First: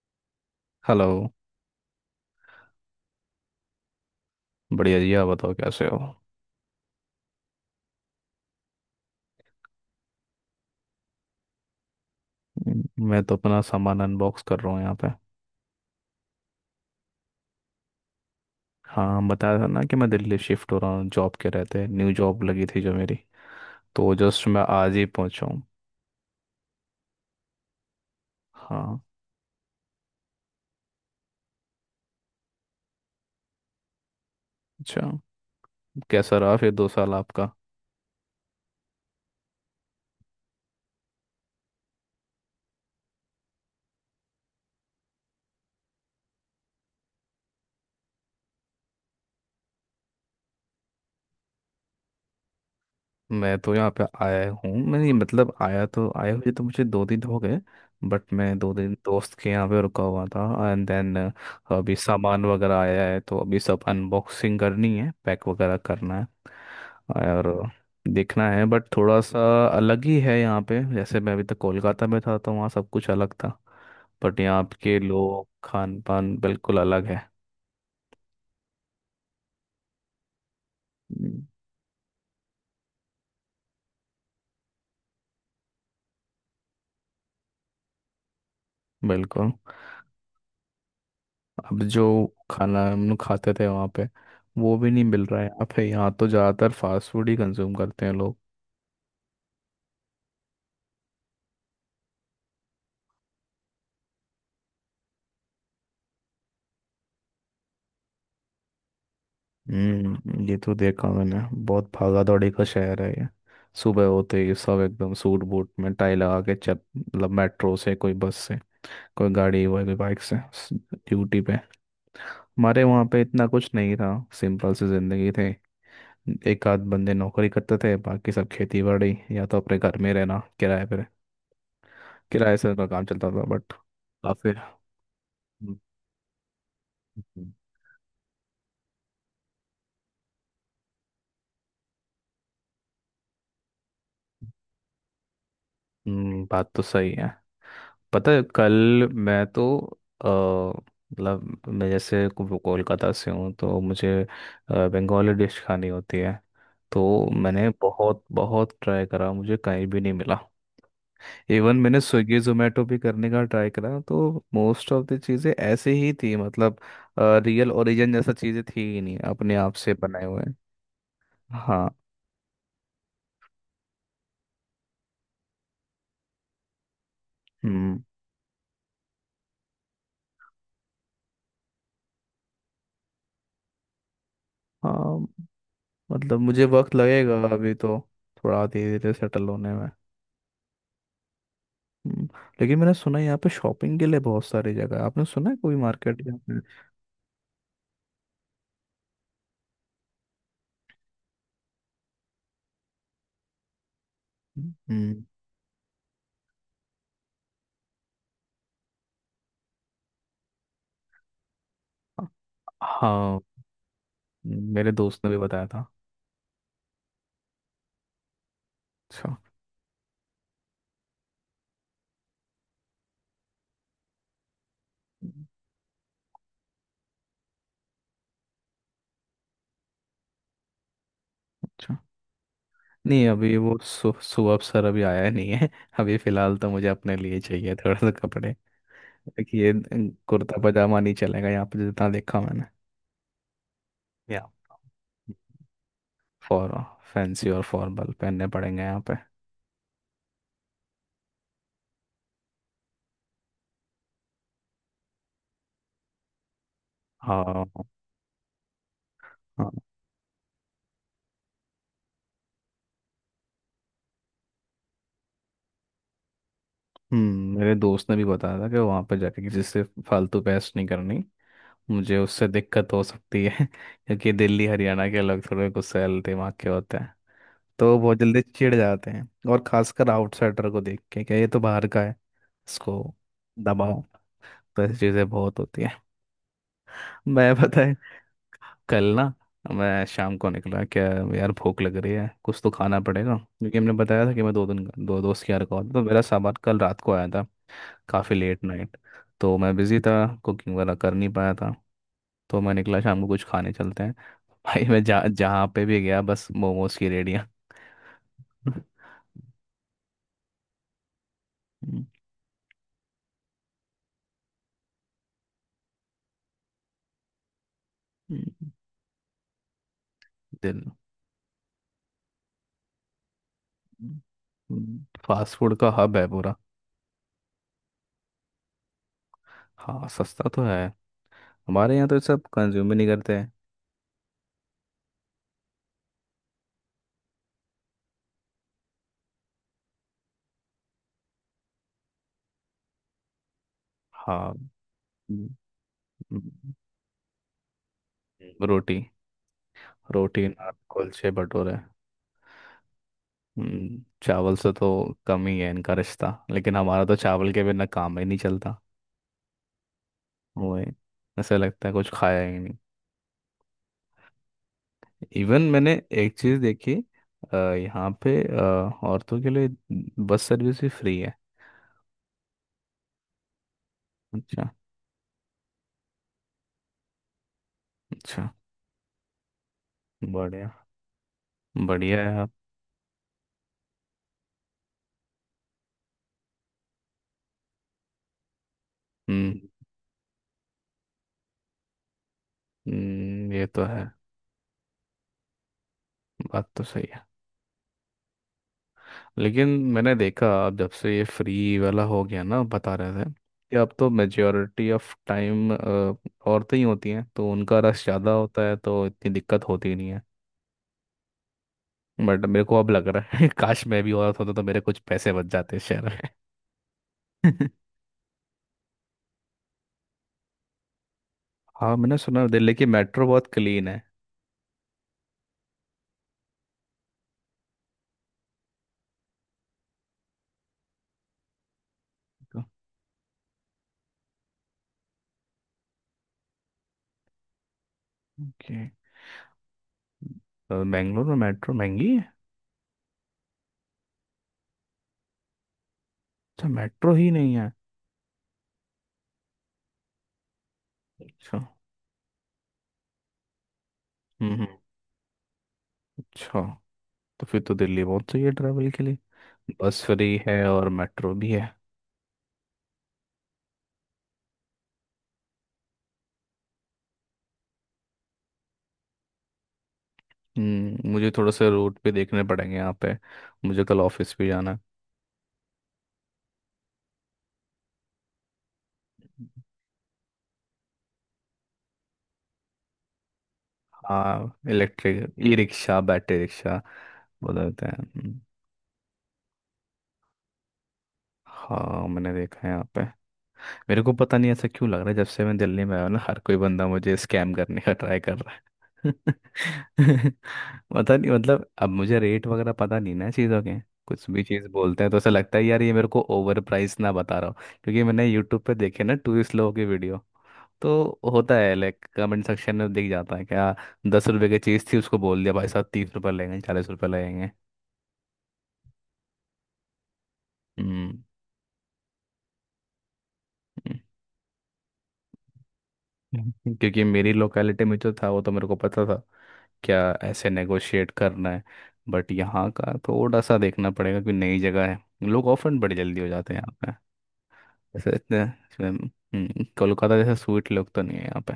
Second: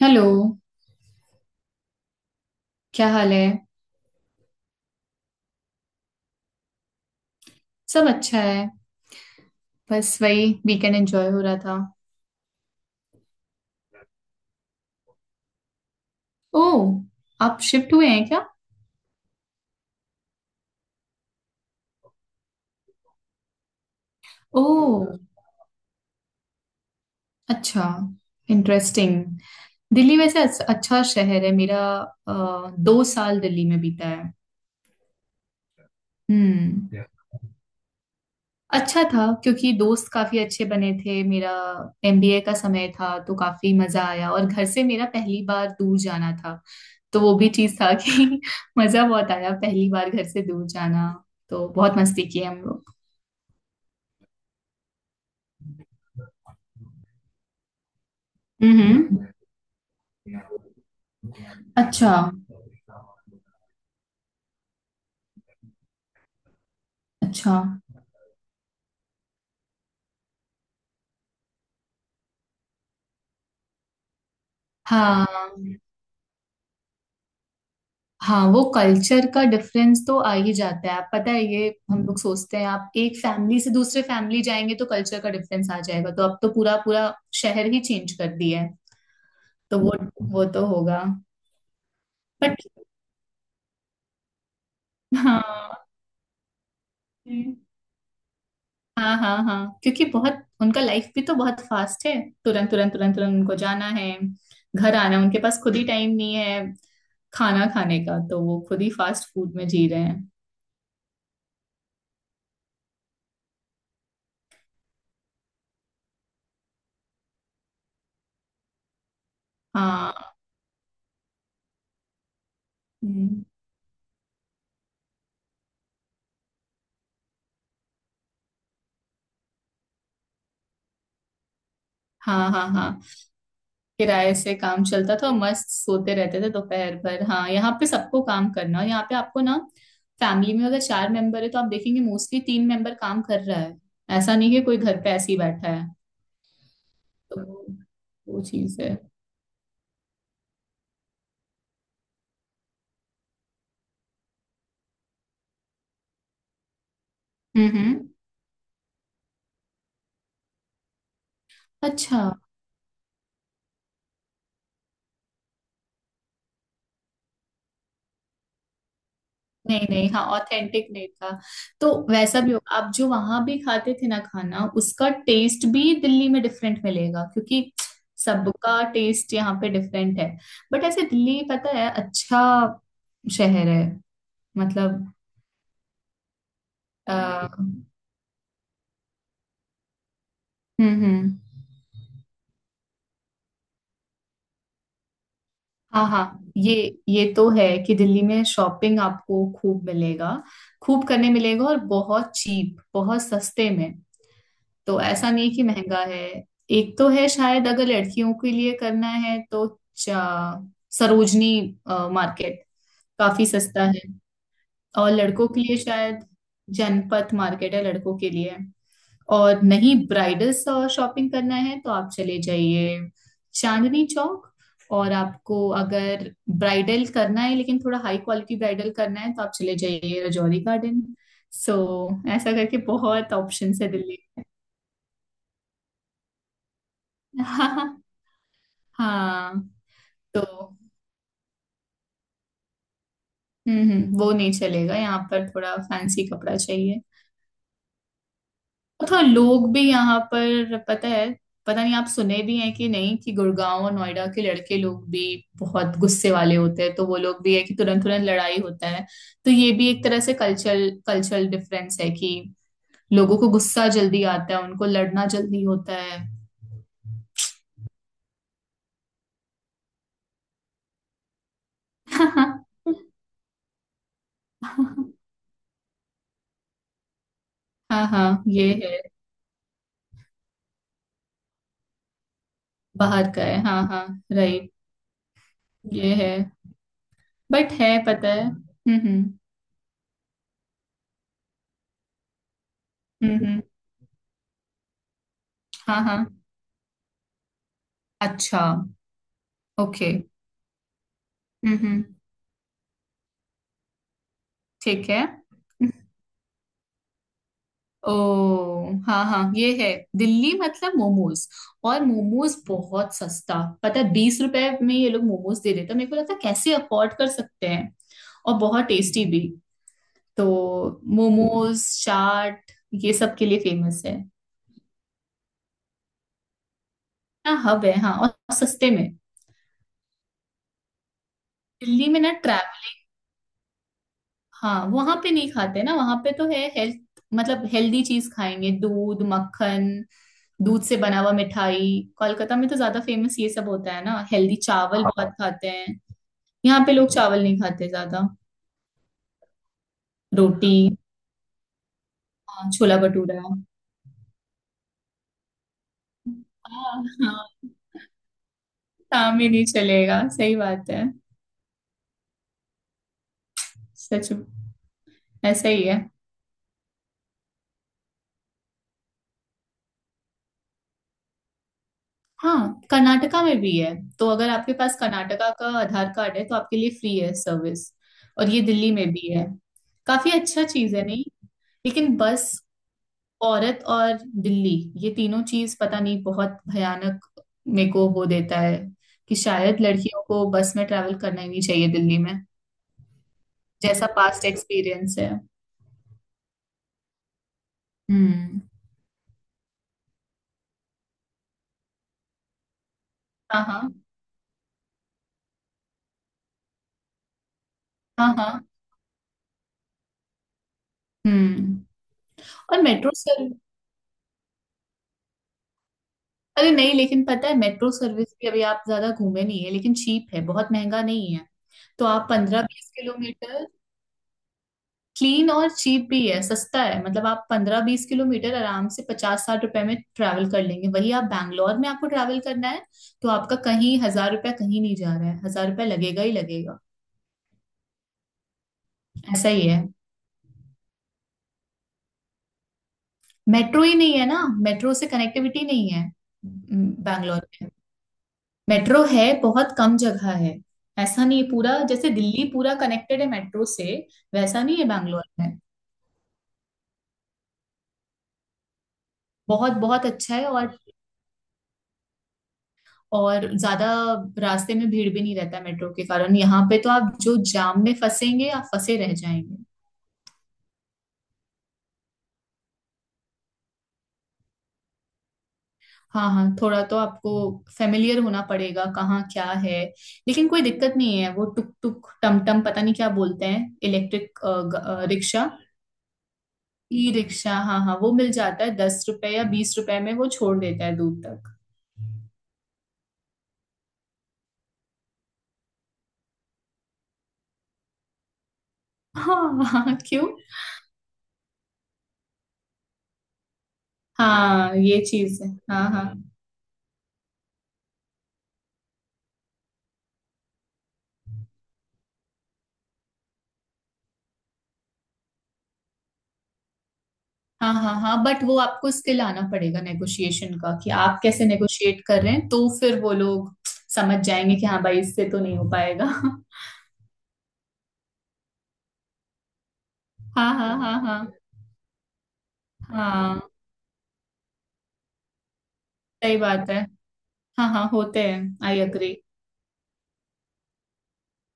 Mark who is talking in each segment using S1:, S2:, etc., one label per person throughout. S1: Hello.
S2: Hello.
S1: क्या हाल है।
S2: बढ़िया जी, आप बताओ कैसे हो।
S1: सब अच्छा है। बस वही वीकेंड एंजॉय हो रहा था।
S2: मैं तो अपना सामान अनबॉक्स कर रहा हूँ यहाँ पे।
S1: ओह, आप शिफ्ट हुए हैं क्या?
S2: हाँ, बताया था ना कि मैं दिल्ली शिफ्ट हो रहा हूँ जॉब के रहते, न्यू जॉब लगी थी जो मेरी। तो जस्ट मैं आज ही
S1: ओह
S2: पहुँचा हूँ।
S1: अच्छा।
S2: हाँ।
S1: इंटरेस्टिंग। दिल्ली वैसे अच्छा शहर है मेरा। अ, 2 साल दिल्ली में बीता है।
S2: अच्छा, कैसा रहा फिर दो
S1: हम्म।
S2: साल आपका।
S1: अच्छा था क्योंकि दोस्त काफी अच्छे बने थे मेरा। एमबीए का समय था तो काफी मजा आया, और घर से मेरा पहली बार दूर जाना था। तो वो भी चीज था कि मजा बहुत आया, पहली बार घर से दूर जाना। तो बहुत मस्ती की हम लोग।
S2: मैं तो यहाँ पे आया हूँ, मैं ये मतलब आया तो आया, हुए तो मुझे 2 दिन हो गए। बट मैं 2 दिन
S1: हम्म।
S2: दोस्त के यहाँ पे रुका हुआ था एंड देन, अभी
S1: अच्छा,
S2: सामान वगैरह आया है तो अभी सब अनबॉक्सिंग करनी है, पैक वगैरह करना है
S1: अच्छा।
S2: और देखना है। बट थोड़ा सा अलग ही है यहाँ पे। जैसे मैं अभी तक कोलकाता में था तो वहाँ सब कुछ अलग था। बट यहाँ के
S1: हाँ
S2: लोग, खान पान बिल्कुल अलग है।
S1: हाँ, वो कल्चर का डिफरेंस तो आ ही जाता है। आप पता
S2: हम्म।
S1: है, ये हम लोग सोचते हैं आप एक फैमिली से दूसरे फैमिली जाएंगे तो कल्चर का डिफरेंस आ जाएगा। तो अब तो पूरा पूरा शहर ही चेंज कर दिया है।
S2: बिल्कुल।
S1: तो वो तो होगा।
S2: अब जो खाना
S1: बट
S2: हम लोग खाते थे वहाँ पे, वो भी नहीं मिल रहा है यहाँ
S1: हाँ
S2: पे। यहाँ तो ज़्यादातर फास्ट फूड ही कंज्यूम करते हैं लोग।
S1: हाँ हाँ हाँ, क्योंकि बहुत उनका लाइफ भी तो बहुत फास्ट है। तुरंत तुरंत तुरंत तुरंत उनको जाना है, घर आना है, उनके पास खुद ही टाइम नहीं है खाना खाने का। तो वो खुद ही फास्ट फूड में जी रहे हैं।
S2: ये तो देखा मैंने। बहुत भागा दौड़ी का शहर है ये। सुबह होते ही सब एकदम सूट बूट में टाई लगा के चल, मतलब मेट्रो से कोई, बस से कोई गाड़ी हुआ, कोई बाइक
S1: हाँ।
S2: से ड्यूटी पे। हमारे वहाँ पे
S1: हम्म,
S2: इतना कुछ नहीं था। सिंपल सी जिंदगी थी। एक आध बंदे नौकरी करते थे, बाकी सब खेती बाड़ी या तो अपने घर में रहना किराए पर।
S1: हाँ
S2: किराए
S1: हाँ
S2: से उनका
S1: हाँ,
S2: काम चलता था, बट
S1: किराए
S2: काफी।
S1: से काम चलता था और मस्त सोते रहते थे दोपहर भर। हाँ,
S2: हम्म।
S1: यहाँ पे सबको काम करना। और यहाँ पे आपको ना, फैमिली में अगर चार मेंबर है तो आप देखेंगे मोस्टली तीन मेंबर काम कर रहा है। ऐसा नहीं है कोई घर पे ऐसे ही बैठा है।
S2: बात तो सही है।
S1: तो
S2: पता
S1: वो
S2: है
S1: चीज है।
S2: कल मैं तो अ, मतलब मैं जैसे कोलकाता से हूँ तो मुझे बंगाली डिश खानी होती है। तो मैंने
S1: हम्म।
S2: बहुत बहुत ट्राई करा, मुझे कहीं भी नहीं मिला। इवन मैंने
S1: अच्छा।
S2: स्विगी जोमेटो भी करने का ट्राई करा, तो मोस्ट ऑफ द चीज़ें ऐसे ही थी, मतलब रियल ओरिजिन जैसा चीज़ें थी ही नहीं, अपने आप
S1: नहीं
S2: से
S1: नहीं,
S2: बनाए
S1: हाँ,
S2: हुए।
S1: ऑथेंटिक नहीं था।
S2: हाँ।
S1: तो वैसा भी होगा, आप जो वहां भी खाते थे ना खाना उसका टेस्ट भी दिल्ली में डिफरेंट मिलेगा, क्योंकि
S2: हम्म।
S1: सबका टेस्ट यहाँ पे डिफरेंट है। बट ऐसे दिल्ली पता है अच्छा शहर है। मतलब
S2: हाँ। मतलब मुझे वक्त
S1: अ,
S2: लगेगा अभी
S1: हम्म
S2: तो, थोड़ा धीरे धीरे सेटल होने में।
S1: हम्म।
S2: हम्म, लेकिन मैंने सुना है यहाँ पे शॉपिंग के लिए बहुत सारी जगह है। आपने सुना है कोई
S1: हाँ
S2: मार्केट यहाँ
S1: हाँ,
S2: पे।
S1: ये तो है कि दिल्ली में शॉपिंग आपको खूब मिलेगा, खूब करने मिलेगा, और बहुत चीप, बहुत सस्ते में। तो
S2: हम्म।
S1: ऐसा नहीं कि महंगा है। एक तो है शायद, अगर लड़कियों के लिए करना है तो चा- सरोजनी मार्केट
S2: हाँ,
S1: काफी सस्ता है।
S2: मेरे
S1: और
S2: दोस्त ने भी
S1: लड़कों के
S2: बताया
S1: लिए
S2: था।
S1: शायद जनपथ मार्केट है लड़कों के लिए।
S2: अच्छा।
S1: और नहीं, ब्राइडल शॉपिंग करना है तो आप चले जाइए चांदनी चौक। और आपको अगर ब्राइडल करना है लेकिन थोड़ा हाई क्वालिटी ब्राइडल करना है, तो आप चले जाइए रजौरी गार्डन। सो,
S2: अच्छा।
S1: ऐसा करके
S2: नहीं
S1: बहुत
S2: अभी वो
S1: ऑप्शंस है दिल्ली।
S2: सुबह सर अभी आया नहीं है अभी फिलहाल तो मुझे अपने लिए चाहिए थोड़ा सा कपड़े
S1: हाँ,
S2: देखिए। कुर्ता
S1: तो
S2: पजामा नहीं चलेगा यहाँ पे जितना देखा मैंने।
S1: वो
S2: या
S1: नहीं चलेगा यहाँ पर, थोड़ा फैंसी कपड़ा
S2: फॉर,
S1: चाहिए।
S2: फैंसी और फॉर्मल पहनने पड़ेंगे यहाँ
S1: और
S2: पे।
S1: थोड़ा लोग भी यहाँ पर पता है, पता नहीं आप सुने भी हैं कि नहीं, कि गुड़गांव और नोएडा के लड़के लोग भी बहुत गुस्से वाले होते हैं, तो वो लोग भी है
S2: हाँ।
S1: कि तुरंत तुरंत लड़ाई होता है। तो
S2: हाँ।
S1: ये भी एक तरह से कल्चरल कल्चरल डिफरेंस है, कि लोगों को गुस्सा जल्दी आता है, उनको लड़ना जल्दी होता है।
S2: मेरे दोस्त ने भी बताया था कि वहाँ पे जाके किसी से फालतू बहस नहीं करनी, मुझे उससे दिक्कत हो सकती है क्योंकि दिल्ली हरियाणा के लोग थोड़े गुस्सैल दिमाग के होते हैं। तो वो
S1: हाँ
S2: बहुत जल्दी
S1: हाँ, ये
S2: चिढ़
S1: है।
S2: जाते हैं। और खासकर आउटसाइडर को देख के कि ये तो बाहर का है, इसको
S1: बाहर का है हाँ
S2: दबाओ।
S1: हाँ। राइट,
S2: तो ऐसी चीज़ें बहुत होती हैं।
S1: ये है।
S2: मैं
S1: बट
S2: पता
S1: है,
S2: है
S1: पता है।
S2: कल
S1: हम्म,
S2: ना, मैं शाम को निकला, क्या यार भूख लग रही है, कुछ तो खाना पड़ेगा,
S1: हम्म हम्म,
S2: क्योंकि हमने बताया था कि मैं दो दिन दो दोस्त के यहाँ रुका हुआ था
S1: हाँ
S2: तो मेरा
S1: हाँ।
S2: सामान कल रात को आया था। काफ़ी
S1: अच्छा,
S2: लेट नाइट, तो मैं बिज़ी
S1: ओके,
S2: था, कुकिंग वगैरह कर नहीं पाया था।
S1: हम्म,
S2: तो मैं निकला शाम को कुछ खाने, चलते हैं। भाई मैं
S1: ठीक है।
S2: जहाँ जहाँ पे भी गया, बस मोमोज की रेडियाँ।
S1: ओ, हाँ हाँ, ये है, दिल्ली मतलब मोमोज।
S2: हम्म,
S1: और मोमोज बहुत सस्ता पता है, 20 रुपए में ये लोग मोमोज दे देते हैं, मेरे को लगता है कैसे अफोर्ड कर सकते हैं। और बहुत टेस्टी भी, तो
S2: दिल
S1: मोमोज, चाट, ये सब के लिए फेमस है।
S2: फास्ट फूड का हब है पूरा।
S1: ना हब है हाँ, और सस्ते में।
S2: हाँ, सस्ता तो है। हमारे
S1: दिल्ली
S2: यहाँ तो
S1: में
S2: ये
S1: ना,
S2: सब कंज्यूम ही नहीं करते हैं।
S1: हाँ, वहां पे नहीं खाते ना, वहां पे तो है हेल्थ, मतलब हेल्दी चीज खाएंगे, दूध, मक्खन, दूध से बना हुआ मिठाई। कोलकाता में तो ज्यादा फेमस ये सब होता है ना,
S2: हाँ।
S1: हेल्दी, चावल बहुत
S2: हम्म।
S1: हाँ खाते हैं।
S2: हम्म।
S1: यहाँ पे लोग चावल नहीं खाते ज्यादा।
S2: रोटी, रोटी नान
S1: रोटी,
S2: कुलचे भटूरे।
S1: हाँ, छोला भटूरा।
S2: चावल से तो कम ही है इनका रिश्ता, लेकिन
S1: हाँ
S2: हमारा तो
S1: हाँ,
S2: चावल के बिना काम ही नहीं चलता।
S1: काम ही नहीं चलेगा, सही
S2: वही,
S1: बात है।
S2: ऐसा लगता है कुछ खाया ही नहीं।
S1: सच,
S2: इवन
S1: ऐसा ही
S2: मैंने
S1: है।
S2: एक चीज़ देखी। यहाँ पे औरतों के लिए बस सर्विस भी फ्री है।
S1: हाँ, कर्नाटका में भी है, तो अगर
S2: अच्छा।
S1: आपके पास कर्नाटका का आधार कार्ड है तो आपके लिए फ्री है सर्विस।
S2: अच्छा।
S1: और ये दिल्ली में भी है। काफी अच्छा
S2: बढ़िया।
S1: चीज है नहीं? लेकिन
S2: बढ़िया है आप।
S1: बस, औरत और बिल्ली, ये तीनों चीज पता नहीं बहुत भयानक मेरे को वो देता है, कि
S2: हम्म।
S1: शायद लड़कियों को बस में ट्रैवल करना ही नहीं चाहिए दिल्ली में।
S2: ये तो है।
S1: जैसा पास्ट एक्सपीरियंस है।
S2: बात तो सही है।
S1: हम्म,
S2: लेकिन मैंने देखा अब जब से ये फ्री वाला हो गया ना, बता रहे थे
S1: हाँ
S2: कि
S1: हाँ
S2: अब तो मेजोरिटी ऑफ टाइम औरतें ही होती हैं तो उनका रश
S1: हाँ
S2: ज़्यादा होता
S1: हाँ,
S2: है, तो इतनी दिक्कत होती नहीं है।
S1: हम्म।
S2: बट मेरे को
S1: और
S2: अब लग
S1: मेट्रो
S2: रहा है
S1: सर्विस,
S2: काश मैं भी औरत होता तो मेरे कुछ पैसे बच जाते शहर।
S1: अरे नहीं, लेकिन पता है
S2: हाँ,
S1: मेट्रो सर्विस भी अभी आप ज्यादा घूमे नहीं है, लेकिन चीप है, बहुत महंगा नहीं है। तो
S2: मैंने
S1: आप
S2: सुना है
S1: पंद्रह
S2: दिल्ली की
S1: बीस
S2: मेट्रो बहुत
S1: किलोमीटर
S2: क्लीन है।
S1: क्लीन और चीप भी है, सस्ता है, मतलब आप 15-20 किलोमीटर आराम से 50-60 रुपए में ट्रैवल कर लेंगे। वही आप बैंगलोर में आपको ट्रैवल करना है, तो आपका कहीं 1000 रुपया, कहीं नहीं जा रहा है, 1000 रुपया लगेगा ही लगेगा।
S2: ओके।
S1: ऐसा ही है।
S2: तो बेंगलोर में मेट्रो महंगी है।
S1: मेट्रो ही नहीं है ना, मेट्रो से कनेक्टिविटी नहीं है।
S2: अच्छा, मेट्रो ही
S1: बैंगलोर
S2: नहीं
S1: में
S2: है।
S1: मेट्रो है बहुत कम जगह है। ऐसा नहीं है
S2: अच्छा।
S1: पूरा जैसे दिल्ली पूरा कनेक्टेड है मेट्रो से।
S2: हम्म।
S1: वैसा
S2: हम्म।
S1: नहीं है बैंगलोर में।
S2: अच्छा। तो फिर तो दिल्ली बहुत सही है ट्रैवल के लिए।
S1: बहुत
S2: बस
S1: बहुत अच्छा
S2: फ्री
S1: है।
S2: है
S1: और
S2: और मेट्रो भी है।
S1: और ज्यादा रास्ते में भीड़ भी नहीं रहता मेट्रो के कारण, यहाँ पे तो आप जो जाम में फंसेंगे आप फंसे रह जाएंगे।
S2: मुझे थोड़ा सा रूट भी देखने पड़ेंगे यहाँ पे। मुझे कल ऑफिस भी जाना है।
S1: हाँ हाँ, थोड़ा तो आपको फेमिलियर होना पड़ेगा कहाँ क्या है। लेकिन कोई दिक्कत नहीं है, वो टुक टुक टम टम पता नहीं क्या बोलते हैं, इलेक्ट्रिक
S2: हाँ, electric
S1: rickshaw,
S2: e rickshaw, battery rickshaw
S1: e rickshaw, हाँ
S2: बोलते
S1: हाँ,
S2: हैं।
S1: वो मिल
S2: हम्म।
S1: जाता है 10 रुपए या 20 रुपए में, वो छोड़ देता है दूर तक।
S2: हाँ, मैंने देखा है यहाँ पे। मेरे को पता नहीं ऐसा क्यों लग रहा है, जब से मैं दिल्ली में आया हूं ना, हर कोई बंदा मुझे स्कैम करने का ट्राई कर रहा है।
S1: हाँ हाँ, क्यों?
S2: पता नहीं, मतलब अब मुझे रेट वगैरह पता नहीं ना चीज़ों के। कुछ भी चीज़
S1: हाँ, ये
S2: बोलते हैं तो ऐसा
S1: चीज है।
S2: लगता है यार,
S1: हाँ
S2: ये मेरे
S1: हाँ
S2: को ओवर प्राइस ना बता रहा हो। क्योंकि मैंने यूट्यूब पे देखे ना टूरिस्ट लोगों के वीडियो, तो होता है लाइक, कमेंट सेक्शन में दिख जाता है क्या, 10 रुपए की चीज़ थी उसको बोल दिया भाई साहब 30 रुपये लगेंगे, 40 रुपये लगेंगे।
S1: हाँ हाँ हाँ, बट वो आपको स्किल आना पड़ेगा नेगोशिएशन का, कि
S2: हम्म।
S1: आप कैसे नेगोशिएट कर रहे हैं, तो फिर वो लोग समझ जाएंगे कि हाँ भाई, इससे तो नहीं हो पाएगा।
S2: हम्म। क्योंकि मेरी लोकेलिटी में जो था वो तो मेरे को पता था क्या, ऐसे
S1: हाँ हाँ हाँ
S2: नेगोशिएट
S1: हाँ
S2: करना है। बट यहाँ का
S1: हाँ,
S2: थोड़ा सा देखना पड़ेगा कि नई जगह है। लोग ऑफर बड़े जल्दी हो
S1: सही
S2: जाते हैं
S1: बात
S2: यहाँ
S1: है।
S2: पे।
S1: हाँ हाँ,
S2: जैसे
S1: होते हैं,
S2: इतने
S1: आई
S2: इसमें,
S1: अग्री।
S2: कोलकाता जैसे स्वीट लोग तो नहीं है यहाँ पे।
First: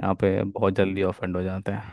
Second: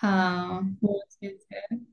S2: यहाँ पे
S1: हाँ,
S2: बहुत
S1: वो
S2: जल्दी ऑफेंड हो
S1: चीज है।
S2: जाते हैं।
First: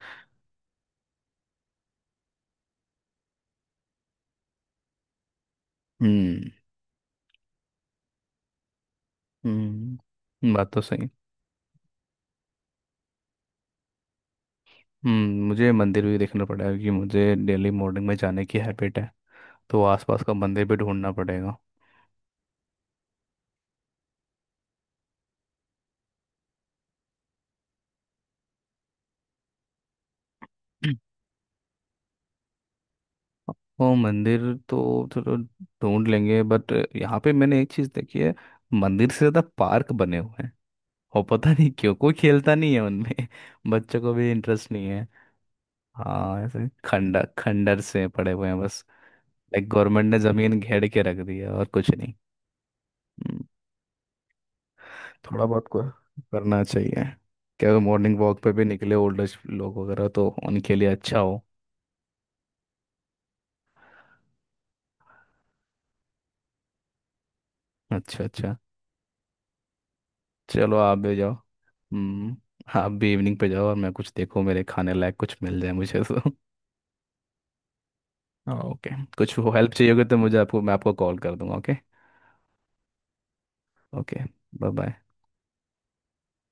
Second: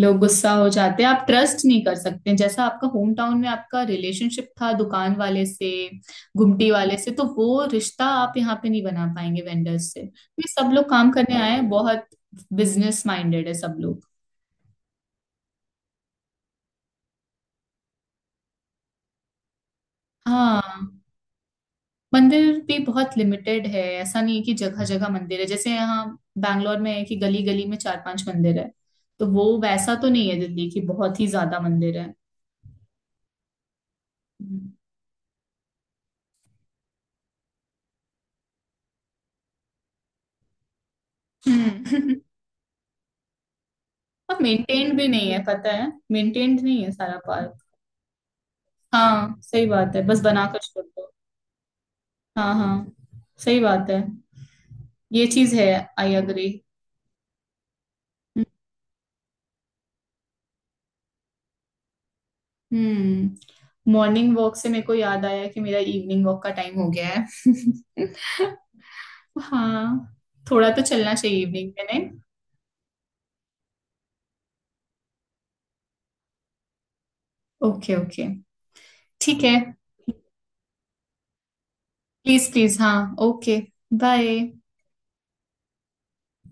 S1: लोग गुस्सा हो जाते हैं, आप ट्रस्ट नहीं कर सकते जैसा आपका होम टाउन में आपका रिलेशनशिप था दुकान वाले से,
S2: हम्म।
S1: घुमटी वाले से। तो वो रिश्ता आप यहाँ पे नहीं बना पाएंगे वेंडर्स से, ये
S2: हम्म।
S1: सब
S2: बात तो
S1: लोग
S2: सही।
S1: काम करने आए हैं, बहुत बिजनेस माइंडेड है सब लोग।
S2: मुझे मंदिर भी देखना पड़ेगा क्योंकि मुझे डेली मॉर्निंग में जाने की हैबिट है। तो आसपास का
S1: हाँ,
S2: मंदिर भी ढूंढना पड़ेगा।
S1: मंदिर भी बहुत लिमिटेड है, ऐसा नहीं है कि जगह जगह मंदिर है, जैसे यहाँ बैंगलोर में है कि गली गली में चार पांच मंदिर है। तो वो वैसा तो नहीं है दिल्ली की, बहुत ही ज्यादा मंदिर है।
S2: वो मंदिर तो चलो ढूंढ लेंगे, बट यहाँ पे मैंने एक चीज देखी है। मंदिर से ज्यादा पार्क बने हुए हैं, और पता नहीं क्यों कोई
S1: हम्म
S2: खेलता नहीं है उनमें। बच्चों को भी
S1: और
S2: इंटरेस्ट नहीं
S1: मेंटेन्ड
S2: है।
S1: भी नहीं है पता है,
S2: हाँ,
S1: मेंटेन्ड
S2: ऐसे
S1: नहीं है सारा
S2: खंडर
S1: पार्क।
S2: खंडर से पड़े हुए हैं बस।
S1: हाँ, सही
S2: लाइक
S1: बात है,
S2: गवर्नमेंट ने
S1: बस बनाकर
S2: जमीन
S1: छोड़
S2: घेर के
S1: दो।
S2: रख दी है और कुछ नहीं।
S1: हाँ हाँ,
S2: हम्म,
S1: सही बात है, ये
S2: थोड़ा
S1: चीज
S2: बहुत
S1: है,
S2: को
S1: आई अग्री।
S2: करना चाहिए। क्या मॉर्निंग वॉक पे भी निकले ओल्ड एज लोग वगैरह, तो उनके लिए अच्छा हो।
S1: हम्म, मॉर्निंग वॉक से मेरे को याद आया कि मेरा इवनिंग वॉक का टाइम हो गया है।
S2: अच्छा, अच्छा।
S1: हाँ, थोड़ा
S2: चलो
S1: तो
S2: आप भी
S1: चलना
S2: जाओ।
S1: चाहिए इवनिंग में, नहीं?
S2: हम्म। आप भी इवनिंग पे जाओ, और मैं कुछ देखो मेरे खाने लायक कुछ मिल जाए मुझे तो।
S1: Okay okay,
S2: okay. कुछ
S1: ठीक है।
S2: हेल्प चाहिए होगी तो मुझे आपको मैं आपको कॉल कर दूंगा, ओके।
S1: प्लीज प्लीज, हाँ, okay,
S2: okay.
S1: Bye.
S2: Bye bye.